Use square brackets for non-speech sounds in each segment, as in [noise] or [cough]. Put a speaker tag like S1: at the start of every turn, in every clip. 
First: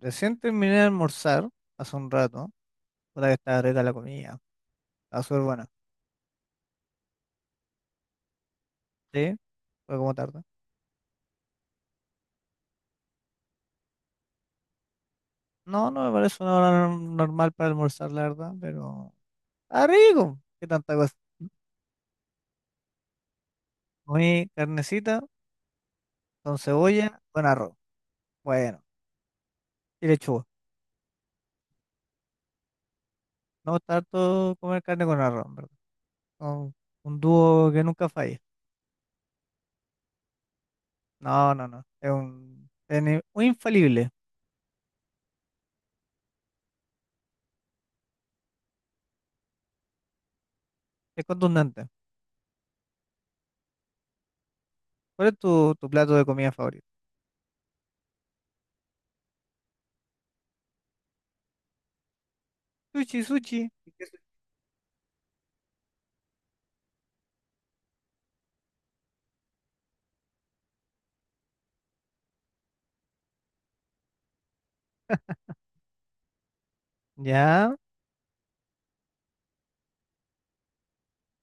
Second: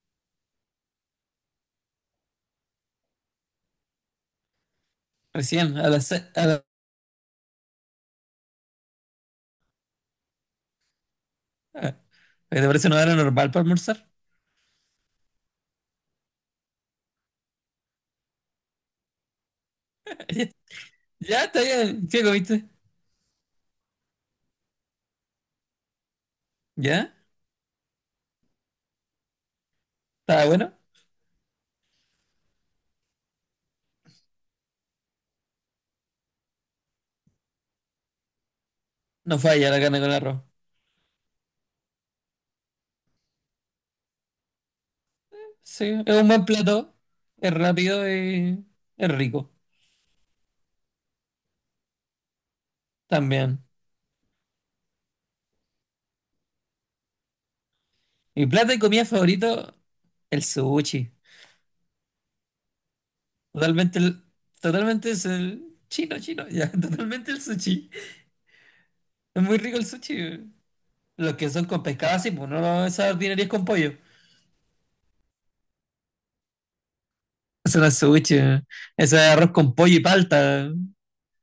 S1: Recién terminé de almorzar hace un rato. Puta que estaba rica la comida. Estaba súper buena.
S2: Recién, a las
S1: Sí, fue como tarde.
S2: ah, ¿te parece una hora normal para almorzar?
S1: No, no me parece una hora normal para almorzar, la verdad, pero. ¡Ah,
S2: [laughs]
S1: rico!
S2: Ya,
S1: ¿Qué tanta cosa?
S2: ya, está bien. ¿Qué comiste?
S1: Comí carnecita con
S2: ¿Ya?
S1: cebolla, con arroz. Bueno, y lechuga.
S2: ¿Estaba bueno?
S1: No me gusta harto comer carne con arroz, ¿en verdad? Un, un dúo que nunca falla.
S2: No falla la carne con arroz.
S1: No, no, no. Es un. Es un infalible.
S2: Sí, es un buen plato. Es rápido y es rico
S1: Es contundente.
S2: también.
S1: ¿Cuál es tu plato de comida favorito?
S2: Mi plato y comida favorito, el sushi.
S1: Sushi, sushi. ¿Y
S2: Totalmente
S1: qué sushi?
S2: totalmente es el chino, chino. Ya, [laughs] totalmente el sushi. Es muy rico el sushi. Los que son con pescado así, pues no esas dinerías con pollo.
S1: Ya.
S2: Eso no es sushi. Eso es arroz con pollo y palta.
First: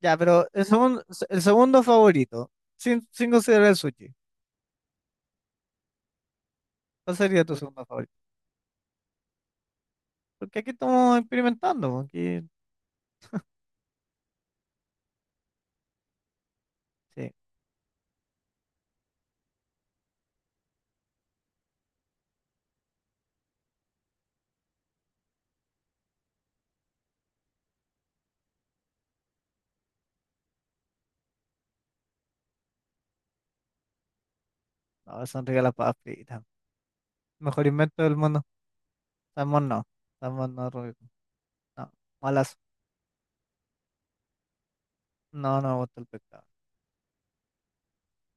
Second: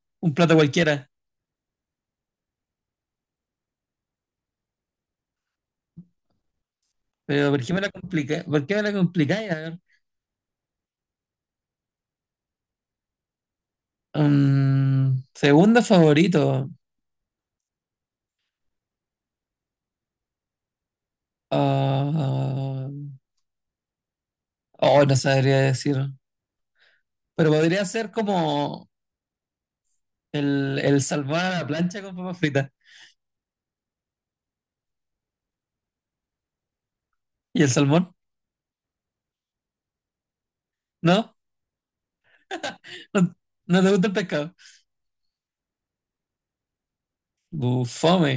S1: Ya,
S2: Un
S1: pero
S2: plato cualquiera.
S1: el segundo favorito, sin considerar el sushi, ¿cuál sería
S2: Pero
S1: tu
S2: ¿por qué me
S1: segundo
S2: la
S1: favorito?
S2: complica? ¿Por qué me la complicáis? A ver.
S1: Porque aquí estamos experimentando, po, aquí,
S2: Mm, segundo favorito.
S1: sí,
S2: Ah, oh, no sabría decir. Pero podría ser como el salmón a la plancha con papas fritas.
S1: no, son ricas las papas fritas.
S2: ¿Y
S1: Mejor
S2: el
S1: invento
S2: salmón?
S1: del mundo. Salmón no, salmón no, Rubio,
S2: ¿No?
S1: no, malas,
S2: ¿No, no te gusta el pescado?
S1: no, no me gusta el pescado.
S2: Bufome.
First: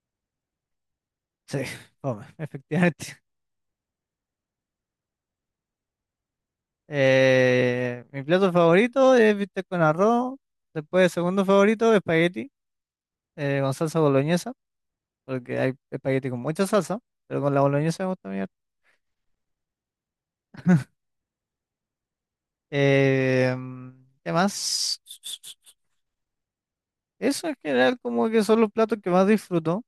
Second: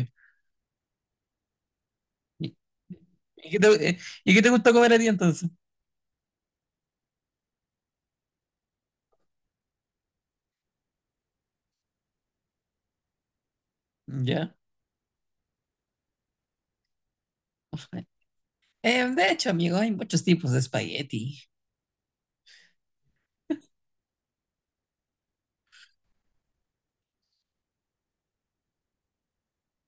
S1: Sí, [laughs] come,
S2: ¿Y,
S1: efectivamente.
S2: y qué te, eh, ¿Y qué te gusta comer a ti entonces?
S1: Mi plato favorito es bistec con arroz, después segundo favorito, espagueti, con salsa boloñesa,
S2: Ya.
S1: porque hay espagueti con mucha salsa, pero con la boloñesa me gusta.
S2: De hecho, amigo, hay muchos tipos de espagueti.
S1: Eh, ¿Qué más? Eso en general como que son los platos que más disfruto.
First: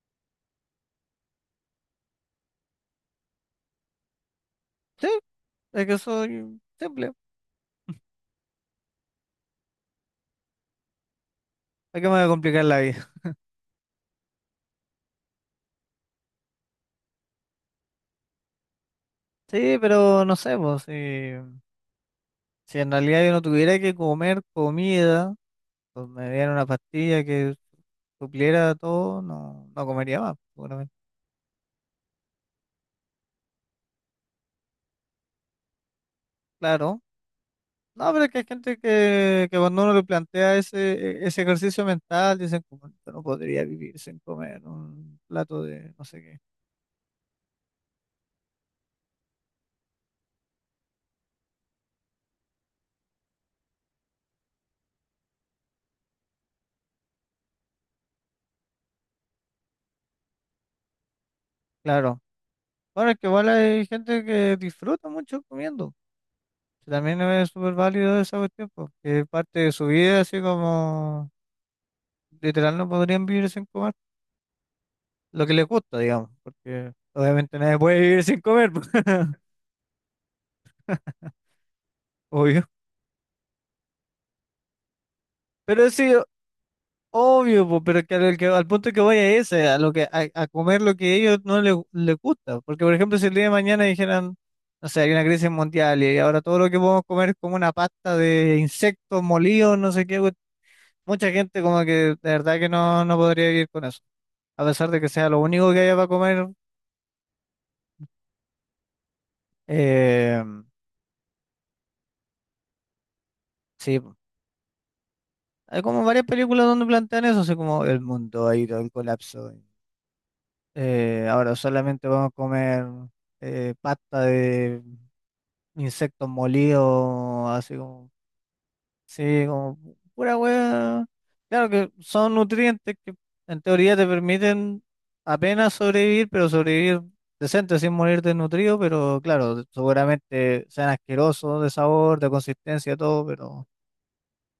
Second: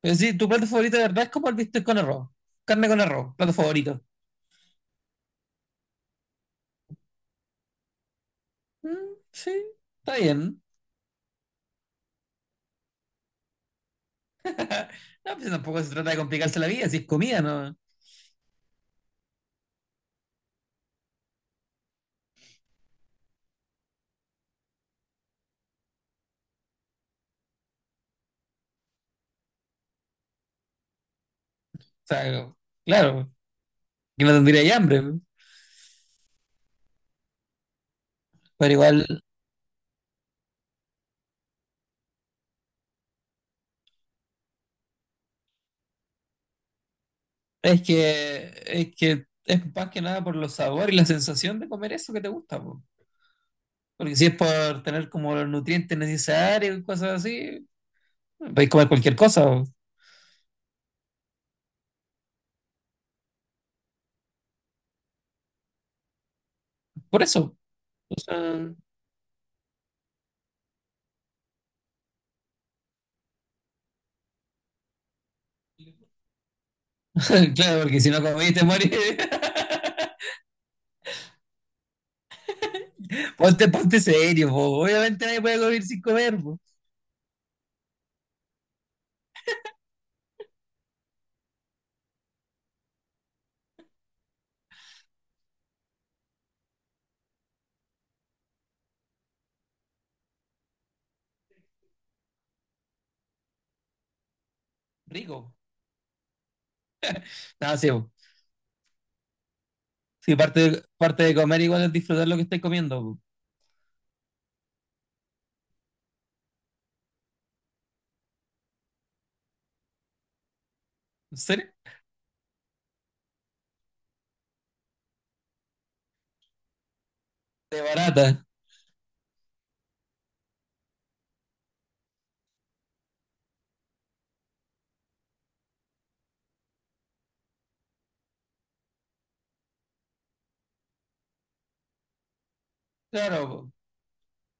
S2: Pero sí, tu plato favorito de verdad es como el bistec con arroz. Carne con arroz, plato favorito.
S1: Sí, es que soy simple.
S2: Mm, sí, está bien.
S1: ¿Para qué me voy a complicar la vida? [laughs]
S2: No, pues tampoco se trata de complicarse la vida, si es comida, ¿no? O
S1: Sí, pero no sé, pues, si, si en realidad yo no tuviera que comer comida, pues me dieran una pastilla que supliera todo, no, no comería más, seguramente.
S2: sea, claro, que no tendría hambre,
S1: Claro. No, pero es que hay
S2: pero
S1: gente
S2: igual
S1: que cuando uno le plantea ese ejercicio mental, dicen como, yo no podría vivir sin comer un plato de no sé qué.
S2: es que es más que nada por los sabores y la sensación de comer eso que te gusta, po. Porque si es por tener como los nutrientes necesarios y cosas así, podéis comer cualquier cosa, po.
S1: Claro. Bueno, es que igual hay gente que disfruta mucho comiendo, que también
S2: Por
S1: es
S2: eso.
S1: súper
S2: O
S1: válido esa cuestión,
S2: sea,
S1: porque es parte de su vida, así como literal no podrían vivir sin comer. Lo que les gusta, digamos, porque
S2: [laughs]
S1: obviamente nadie
S2: claro,
S1: puede
S2: porque si no
S1: vivir sin
S2: comís te
S1: comer, po.
S2: morís. [laughs]
S1: [laughs] Obvio.
S2: Ponte serio, po. Obviamente nadie puede comer
S1: Pero
S2: sin
S1: sí,
S2: comer, po.
S1: obvio, po, pero que al punto que voy es ese, a, lo que, a comer lo que a ellos no les, les gusta. Porque, por ejemplo, si el día de mañana dijeran, no sé, hay una crisis mundial y ahora todo lo que podemos comer es como una pasta de insectos molidos, no sé qué. Mucha gente como que de verdad que no, no podría vivir con eso. A pesar de que sea lo
S2: Rico.
S1: único que haya para comer,
S2: Nada, sí, po. Sí,
S1: eh,
S2: parte de comer igual es disfrutar lo que estáis comiendo. Po.
S1: sí, po. Hay como varias películas donde plantean eso, así como el mundo ha ido al colapso.
S2: ¿En
S1: Ahora
S2: serio?
S1: solamente vamos a comer pasta de insectos molidos, así
S2: De
S1: como
S2: barata.
S1: sí, como pura wea. Claro que son nutrientes que en teoría te permiten apenas sobrevivir, pero sobrevivir decente sin morir desnutrido, pero claro, seguramente sean asquerosos de sabor, de consistencia, todo,
S2: Claro,
S1: pero
S2: po.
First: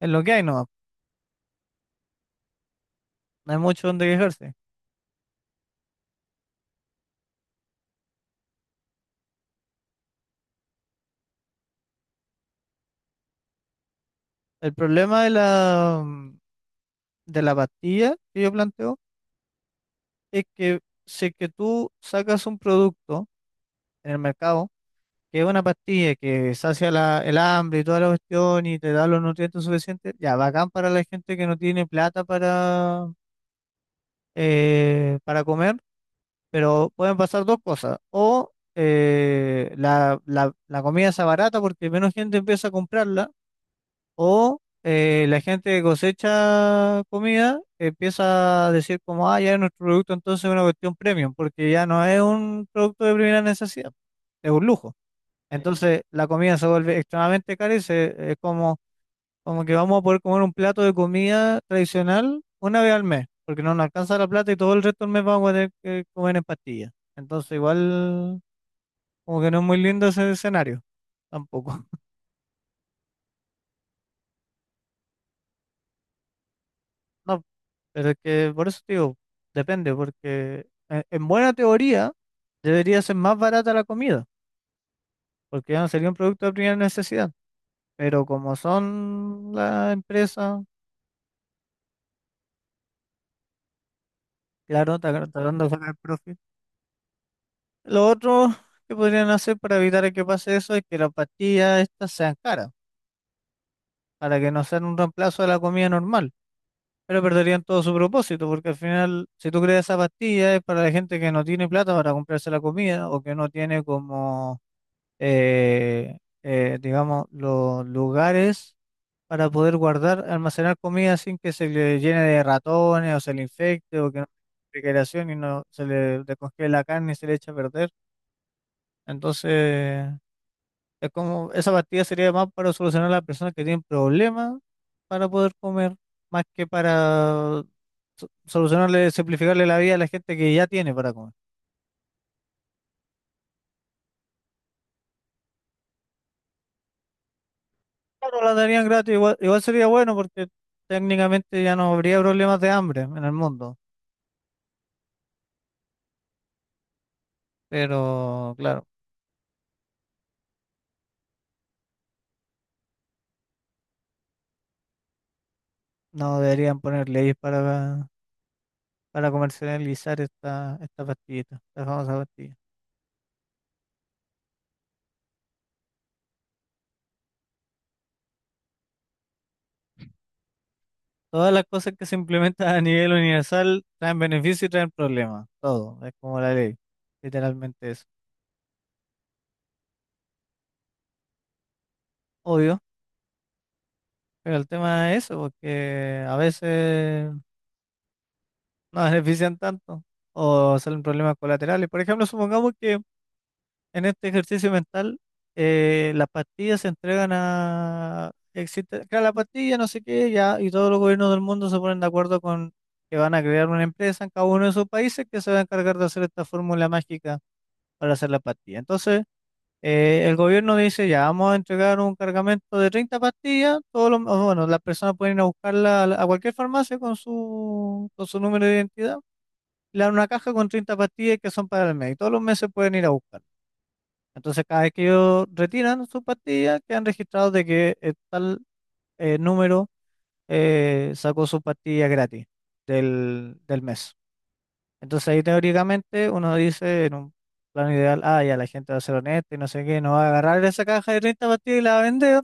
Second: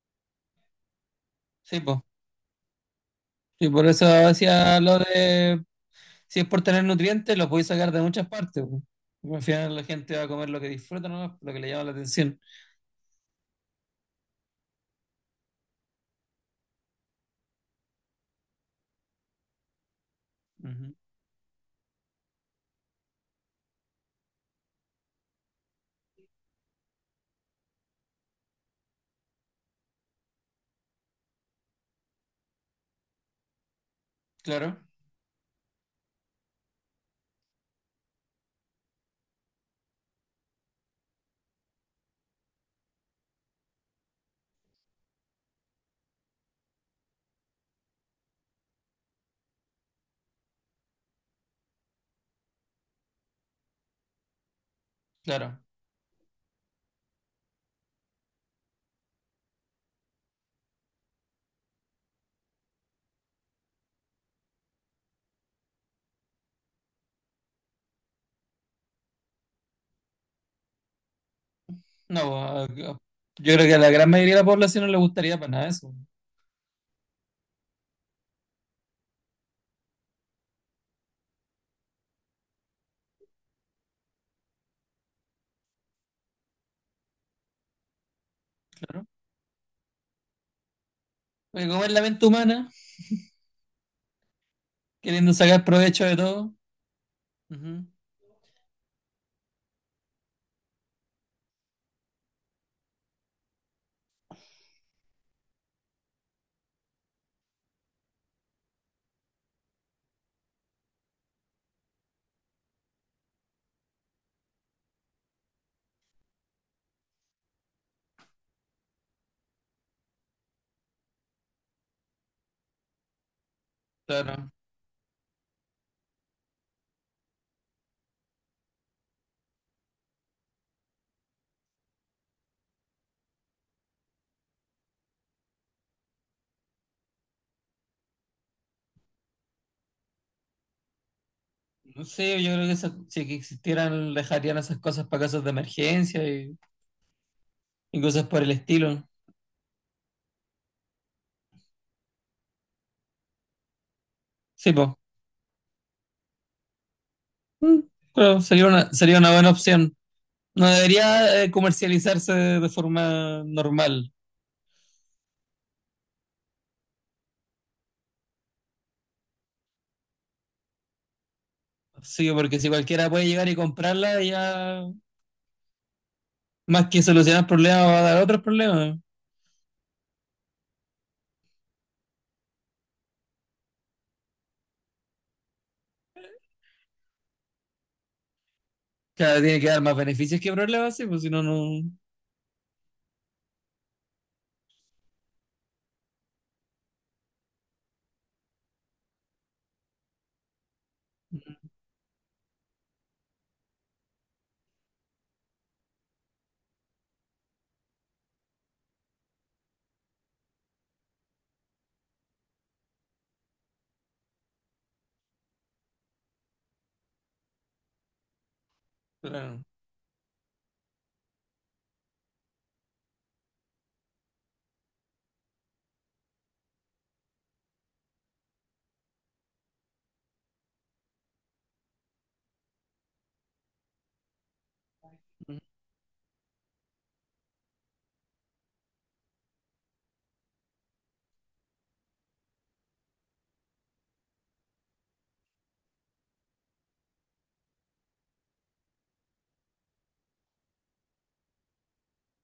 S1: es lo que hay, no,
S2: Sí, po.
S1: no hay
S2: Sí,
S1: mucho
S2: por
S1: donde
S2: eso
S1: quejarse.
S2: decía lo de si es por tener nutrientes, lo podéis sacar de muchas partes. Po. Al final la gente va a comer lo que disfruta, ¿no? Lo que le llama la atención.
S1: El problema de la, de la pastilla que yo planteo es que
S2: Ujú.
S1: si es que tú sacas un producto en el mercado, que es una pastilla que sacia el hambre y toda la cuestión y te da los nutrientes suficientes, ya, bacán para la gente que no tiene plata
S2: Claro,
S1: para comer, pero pueden pasar dos cosas. O la comida está barata porque menos gente empieza a comprarla, o la gente que cosecha comida empieza a decir como, ah, ya es nuestro producto, entonces es una cuestión premium, porque ya no es un producto de primera necesidad, es un lujo.
S2: claro.
S1: Entonces la comida se vuelve extremadamente cara y se, es como, como que vamos a poder comer un plato de comida tradicional una vez al mes, porque no nos alcanza la plata y todo el resto del mes vamos a tener que comer en pastillas. Entonces igual como que no es muy lindo ese escenario tampoco. [laughs]
S2: No, po, a- yo creo que a la gran mayoría de la población no le gustaría para nada eso.
S1: No, pero es que por eso te digo, depende, porque en buena teoría debería ser más barata la comida, porque ya no sería un producto de primera necesidad. Pero como
S2: Claro.
S1: son las empresas,
S2: Porque comer la mente humana,
S1: claro,
S2: queriendo
S1: tratando
S2: sacar
S1: de sacar
S2: provecho de
S1: profit.
S2: todo. Ujú.
S1: Lo otro que podrían hacer para evitar que pase eso es que las pastillas estas sean caras, para que no sean un reemplazo de la comida normal, pero perderían todo su propósito, porque al final, si tú creas esa pastilla, es para la gente que no tiene plata para comprarse la comida o que no tiene como, eh, digamos, los lugares para poder guardar, almacenar comida sin que se le llene de ratones o se le infecte o que no tenga
S2: Claro.
S1: refrigeración y no se le descongele la carne y se le eche a perder. Entonces... Es como, esa pastilla sería más para solucionar a las personas que tienen problemas para poder comer, más que para solucionarle, simplificarle la vida a la gente que ya tiene para comer.
S2: No sé, yo creo que esa- si que existieran, dejarían esas cosas para casos de emergencia y cosas
S1: Claro,
S2: por el
S1: la darían
S2: estilo.
S1: gratis, igual, igual sería bueno porque técnicamente ya no habría problemas de hambre en el mundo,
S2: Sí, pues. Pero
S1: pero
S2: sería
S1: claro,
S2: sería una buena opción. No debería comercializarse de forma normal.
S1: no deberían poner leyes para comercializar esta, esta pastillita, esta famosa
S2: Sí,
S1: pastilla.
S2: porque si cualquiera puede llegar y comprarla, ya más que solucionar problemas va a dar otros problemas.
S1: Todas las cosas que se implementan a nivel universal traen beneficios y traen problemas. Todo. Es como la ley. Literalmente eso.
S2: Claro, tiene que dar más beneficios que problemas, sí, pues si no, no.
S1: Obvio. Pero el tema es eso, porque a veces no benefician tanto o salen problemas colaterales. Por ejemplo, supongamos que en este ejercicio mental las pastillas se entregan a... Existe, crea la pastilla, no sé qué, ya, y todos los gobiernos del mundo se ponen de acuerdo con que van a crear una empresa en cada uno de esos países que se va a encargar de hacer esta fórmula mágica para hacer la pastilla. Entonces,
S2: Claro.
S1: el gobierno dice, ya vamos a entregar un cargamento de 30 pastillas, todos los, bueno, las personas pueden ir a buscarla a cualquier farmacia con su número de identidad, le dan una caja con 30 pastillas que son para el mes, y todos los meses pueden ir a buscar. Entonces, cada vez que ellos retiran sus pastillas, quedan registrados de que tal número sacó su pastilla gratis del, del mes. Entonces ahí teóricamente uno dice en un plano ideal, ah, ya la gente va a ser honesta y no sé qué, no va a agarrar esa caja de 30 pastillas y la va a vender,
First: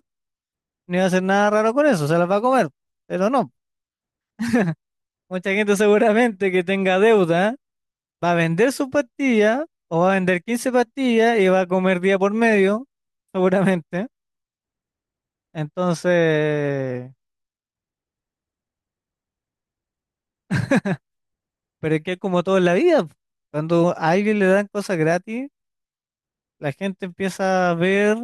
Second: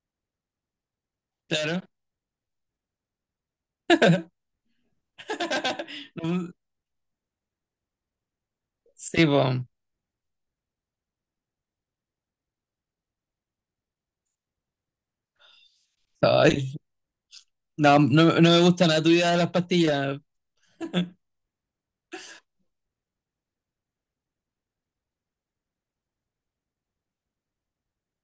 S1: ni va a hacer nada raro
S2: Claro.
S1: con eso, se las va a comer. Pero no, mucha gente
S2: [laughs]
S1: seguramente
S2: No,
S1: que tenga deuda va a vender su
S2: sí, pues.
S1: pastilla o va a vender 15 pastillas y va a comer día por medio, seguramente.
S2: Ay,
S1: Entonces,
S2: no, no, no me gusta nada tu idea de las pastillas.
S1: pero es que es como todo en la vida. Cuando a alguien le dan cosas gratis, la gente empieza a ver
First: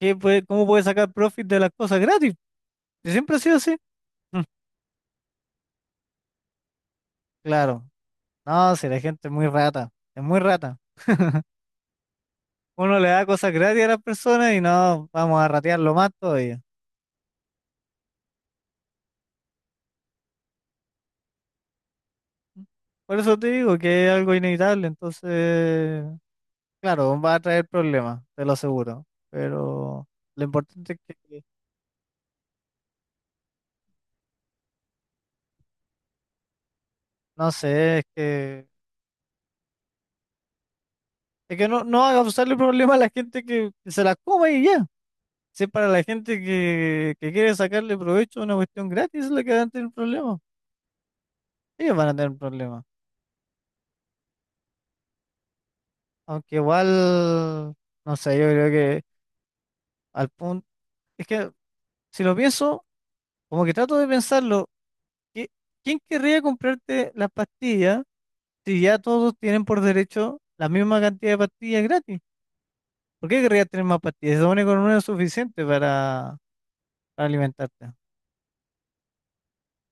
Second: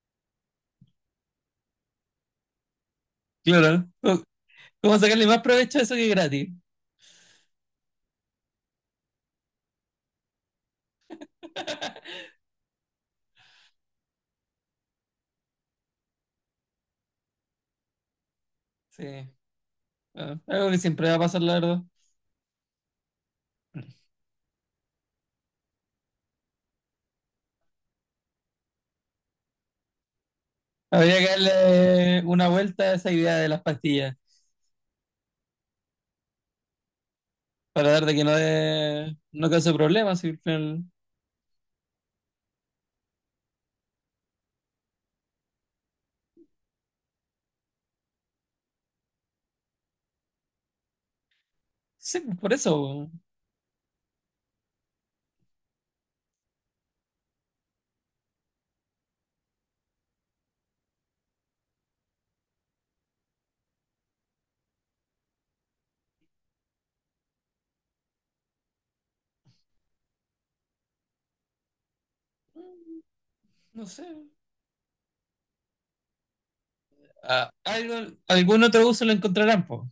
S1: cómo puede sacar profit de las cosas gratis. ¿Y siempre ha sido así?
S2: Claro. Cómo
S1: Mm,
S2: como sacarle más provecho a eso que es gratis.
S1: Claro. No, si la gente es muy rata, es muy rata. [laughs] Uno le da cosas gratis a las personas y no, vamos a ratearlo más todavía.
S2: Sí. Ah, algo que siempre va a pasar, la verdad.
S1: Por eso te digo que es algo inevitable, entonces, claro, va a traer problemas, te lo aseguro. Pero lo importante es
S2: Habría que
S1: que,
S2: darle una vuelta a esa idea de las pastillas
S1: no
S2: para
S1: sé,
S2: dar de que no, de, no cause problemas. Y al final-
S1: es que no, no haga causarle problemas a la gente que se las coma y ya. Si es para la gente que quiere sacarle provecho a una cuestión gratis, es la que van a tener problemas. Ellos van a
S2: sí,
S1: tener
S2: pues, por
S1: problemas.
S2: eso.
S1: Aunque igual, no sé, yo creo que al punto, es que si lo pienso, como que trato de pensarlo, ¿qui- ¿quién querría comprarte las pastillas si ya todos tienen por derecho la misma cantidad de pastillas gratis? ¿Por qué querrías tener
S2: No
S1: más
S2: sé.
S1: pastillas? Se supone que con una es suficiente para
S2: Ah,
S1: alimentarte.
S2: algo- algún otro uso lo encontrarán, po.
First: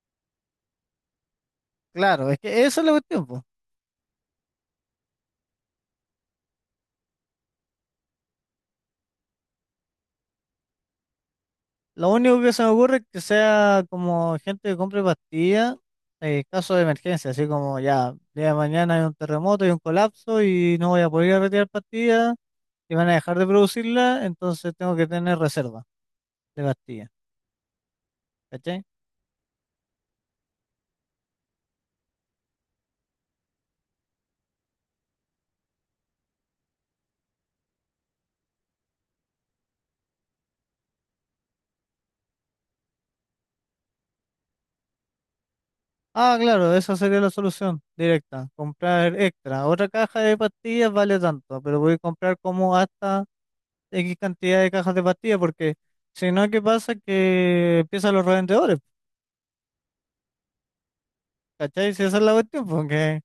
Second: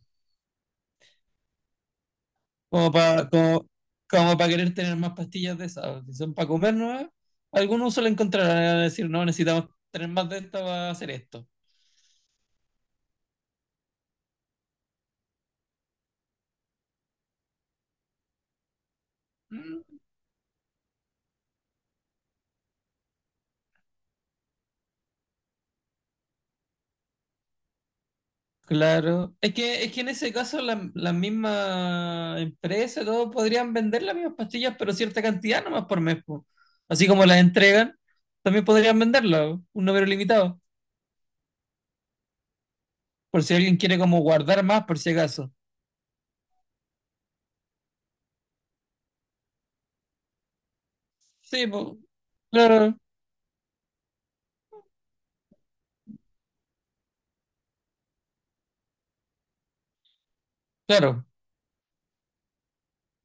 S1: Claro, es que eso es
S2: Como
S1: la cuestión,
S2: para
S1: po.
S2: como, como para querer tener más pastillas de esas. Si son para comer nuevas, algún uso lo encontrarán. Van a decir, no, necesitamos tener más de esto para hacer esto.
S1: Lo único que se me ocurre es que sea como gente que compre pastillas en caso de emergencia, así como ya, día de mañana hay un terremoto y un
S2: Mm.
S1: colapso y no voy a poder ir a retirar pastillas, y van a dejar de producirla, entonces tengo que tener reserva de pastillas, ¿cachai?
S2: Claro. Es que en ese caso la- la misma empresa todos podrían vender las mismas pastillas, pero cierta cantidad nomás por mes, po. Así como las entregan, también podrían venderlas, un número limitado, por si alguien quiere como guardar más, por si acaso.
S1: Ah, claro, esa sería la solución directa, comprar extra. Otra caja de pastillas vale tanto,
S2: Sí,
S1: pero voy a
S2: po,
S1: comprar como
S2: claro,
S1: hasta X cantidad de cajas de pastillas, porque si no, ¿qué pasa? Que empiezan los revendedores,
S2: claro.
S1: ¿cachai? Si esa es la cuestión, porque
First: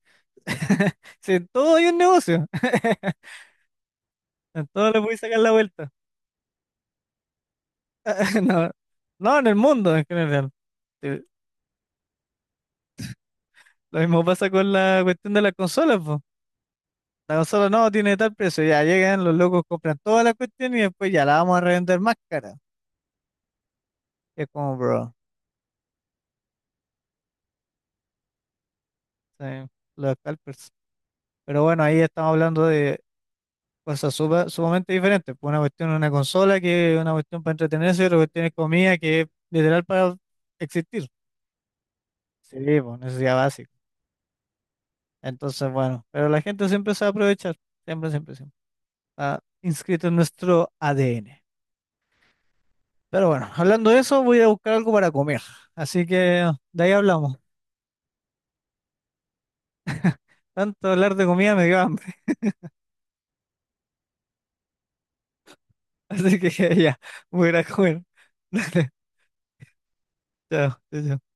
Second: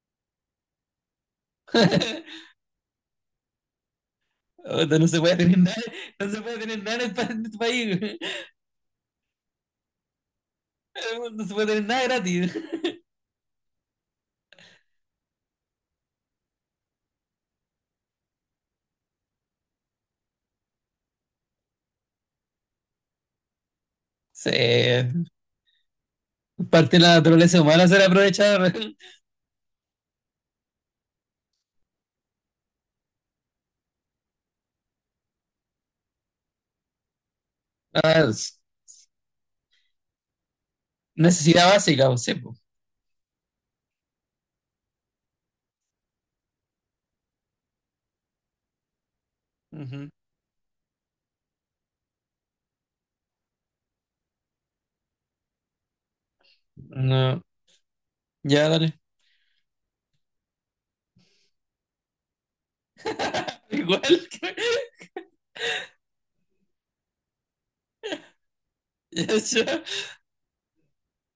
S1: [laughs] si en todo hay un negocio,
S2: [laughs]
S1: [laughs] en todo le
S2: Puta, no
S1: voy
S2: se puede
S1: sacar la
S2: tener nada,
S1: vuelta.
S2: no se puede tener nada en el en este país. [laughs]
S1: [laughs] No, no, en el mundo en general. Sí,
S2: No se puede tener nada gratis.
S1: lo mismo pasa con la cuestión de las consolas. La consola no tiene tal precio, ya llegan los locos, compran toda la cuestión y después ya la vamos a revender más cara. Es como, bro,
S2: Sí, parte de la naturaleza humana ser aprovechar. [laughs]
S1: sí, los scalpers. Pero bueno, ahí estamos hablando de cosas sumamente diferentes, pues. Una cuestión es una consola, que es una cuestión para entretenerse, y
S2: Ah,
S1: otra cuestión es
S2: es
S1: comida, que es literal para existir.
S2: necesidad básica, po, sí,
S1: Sí, pues necesidad básica. Entonces, bueno, pero la gente siempre se va a aprovechar, siempre, siempre, siempre. Está inscrito
S2: po.
S1: en nuestro ADN. Pero bueno, hablando de eso, voy a buscar algo para comer. Así que de ahí hablamos.
S2: No, ya dale.
S1: Tanto hablar de comida me dio hambre.
S2: [laughs] Igual que... [laughs]
S1: Así que [laughs] ya, voy a ir a comer. [laughs] Dale,
S2: Ya, ya.
S1: chao, chao, chao.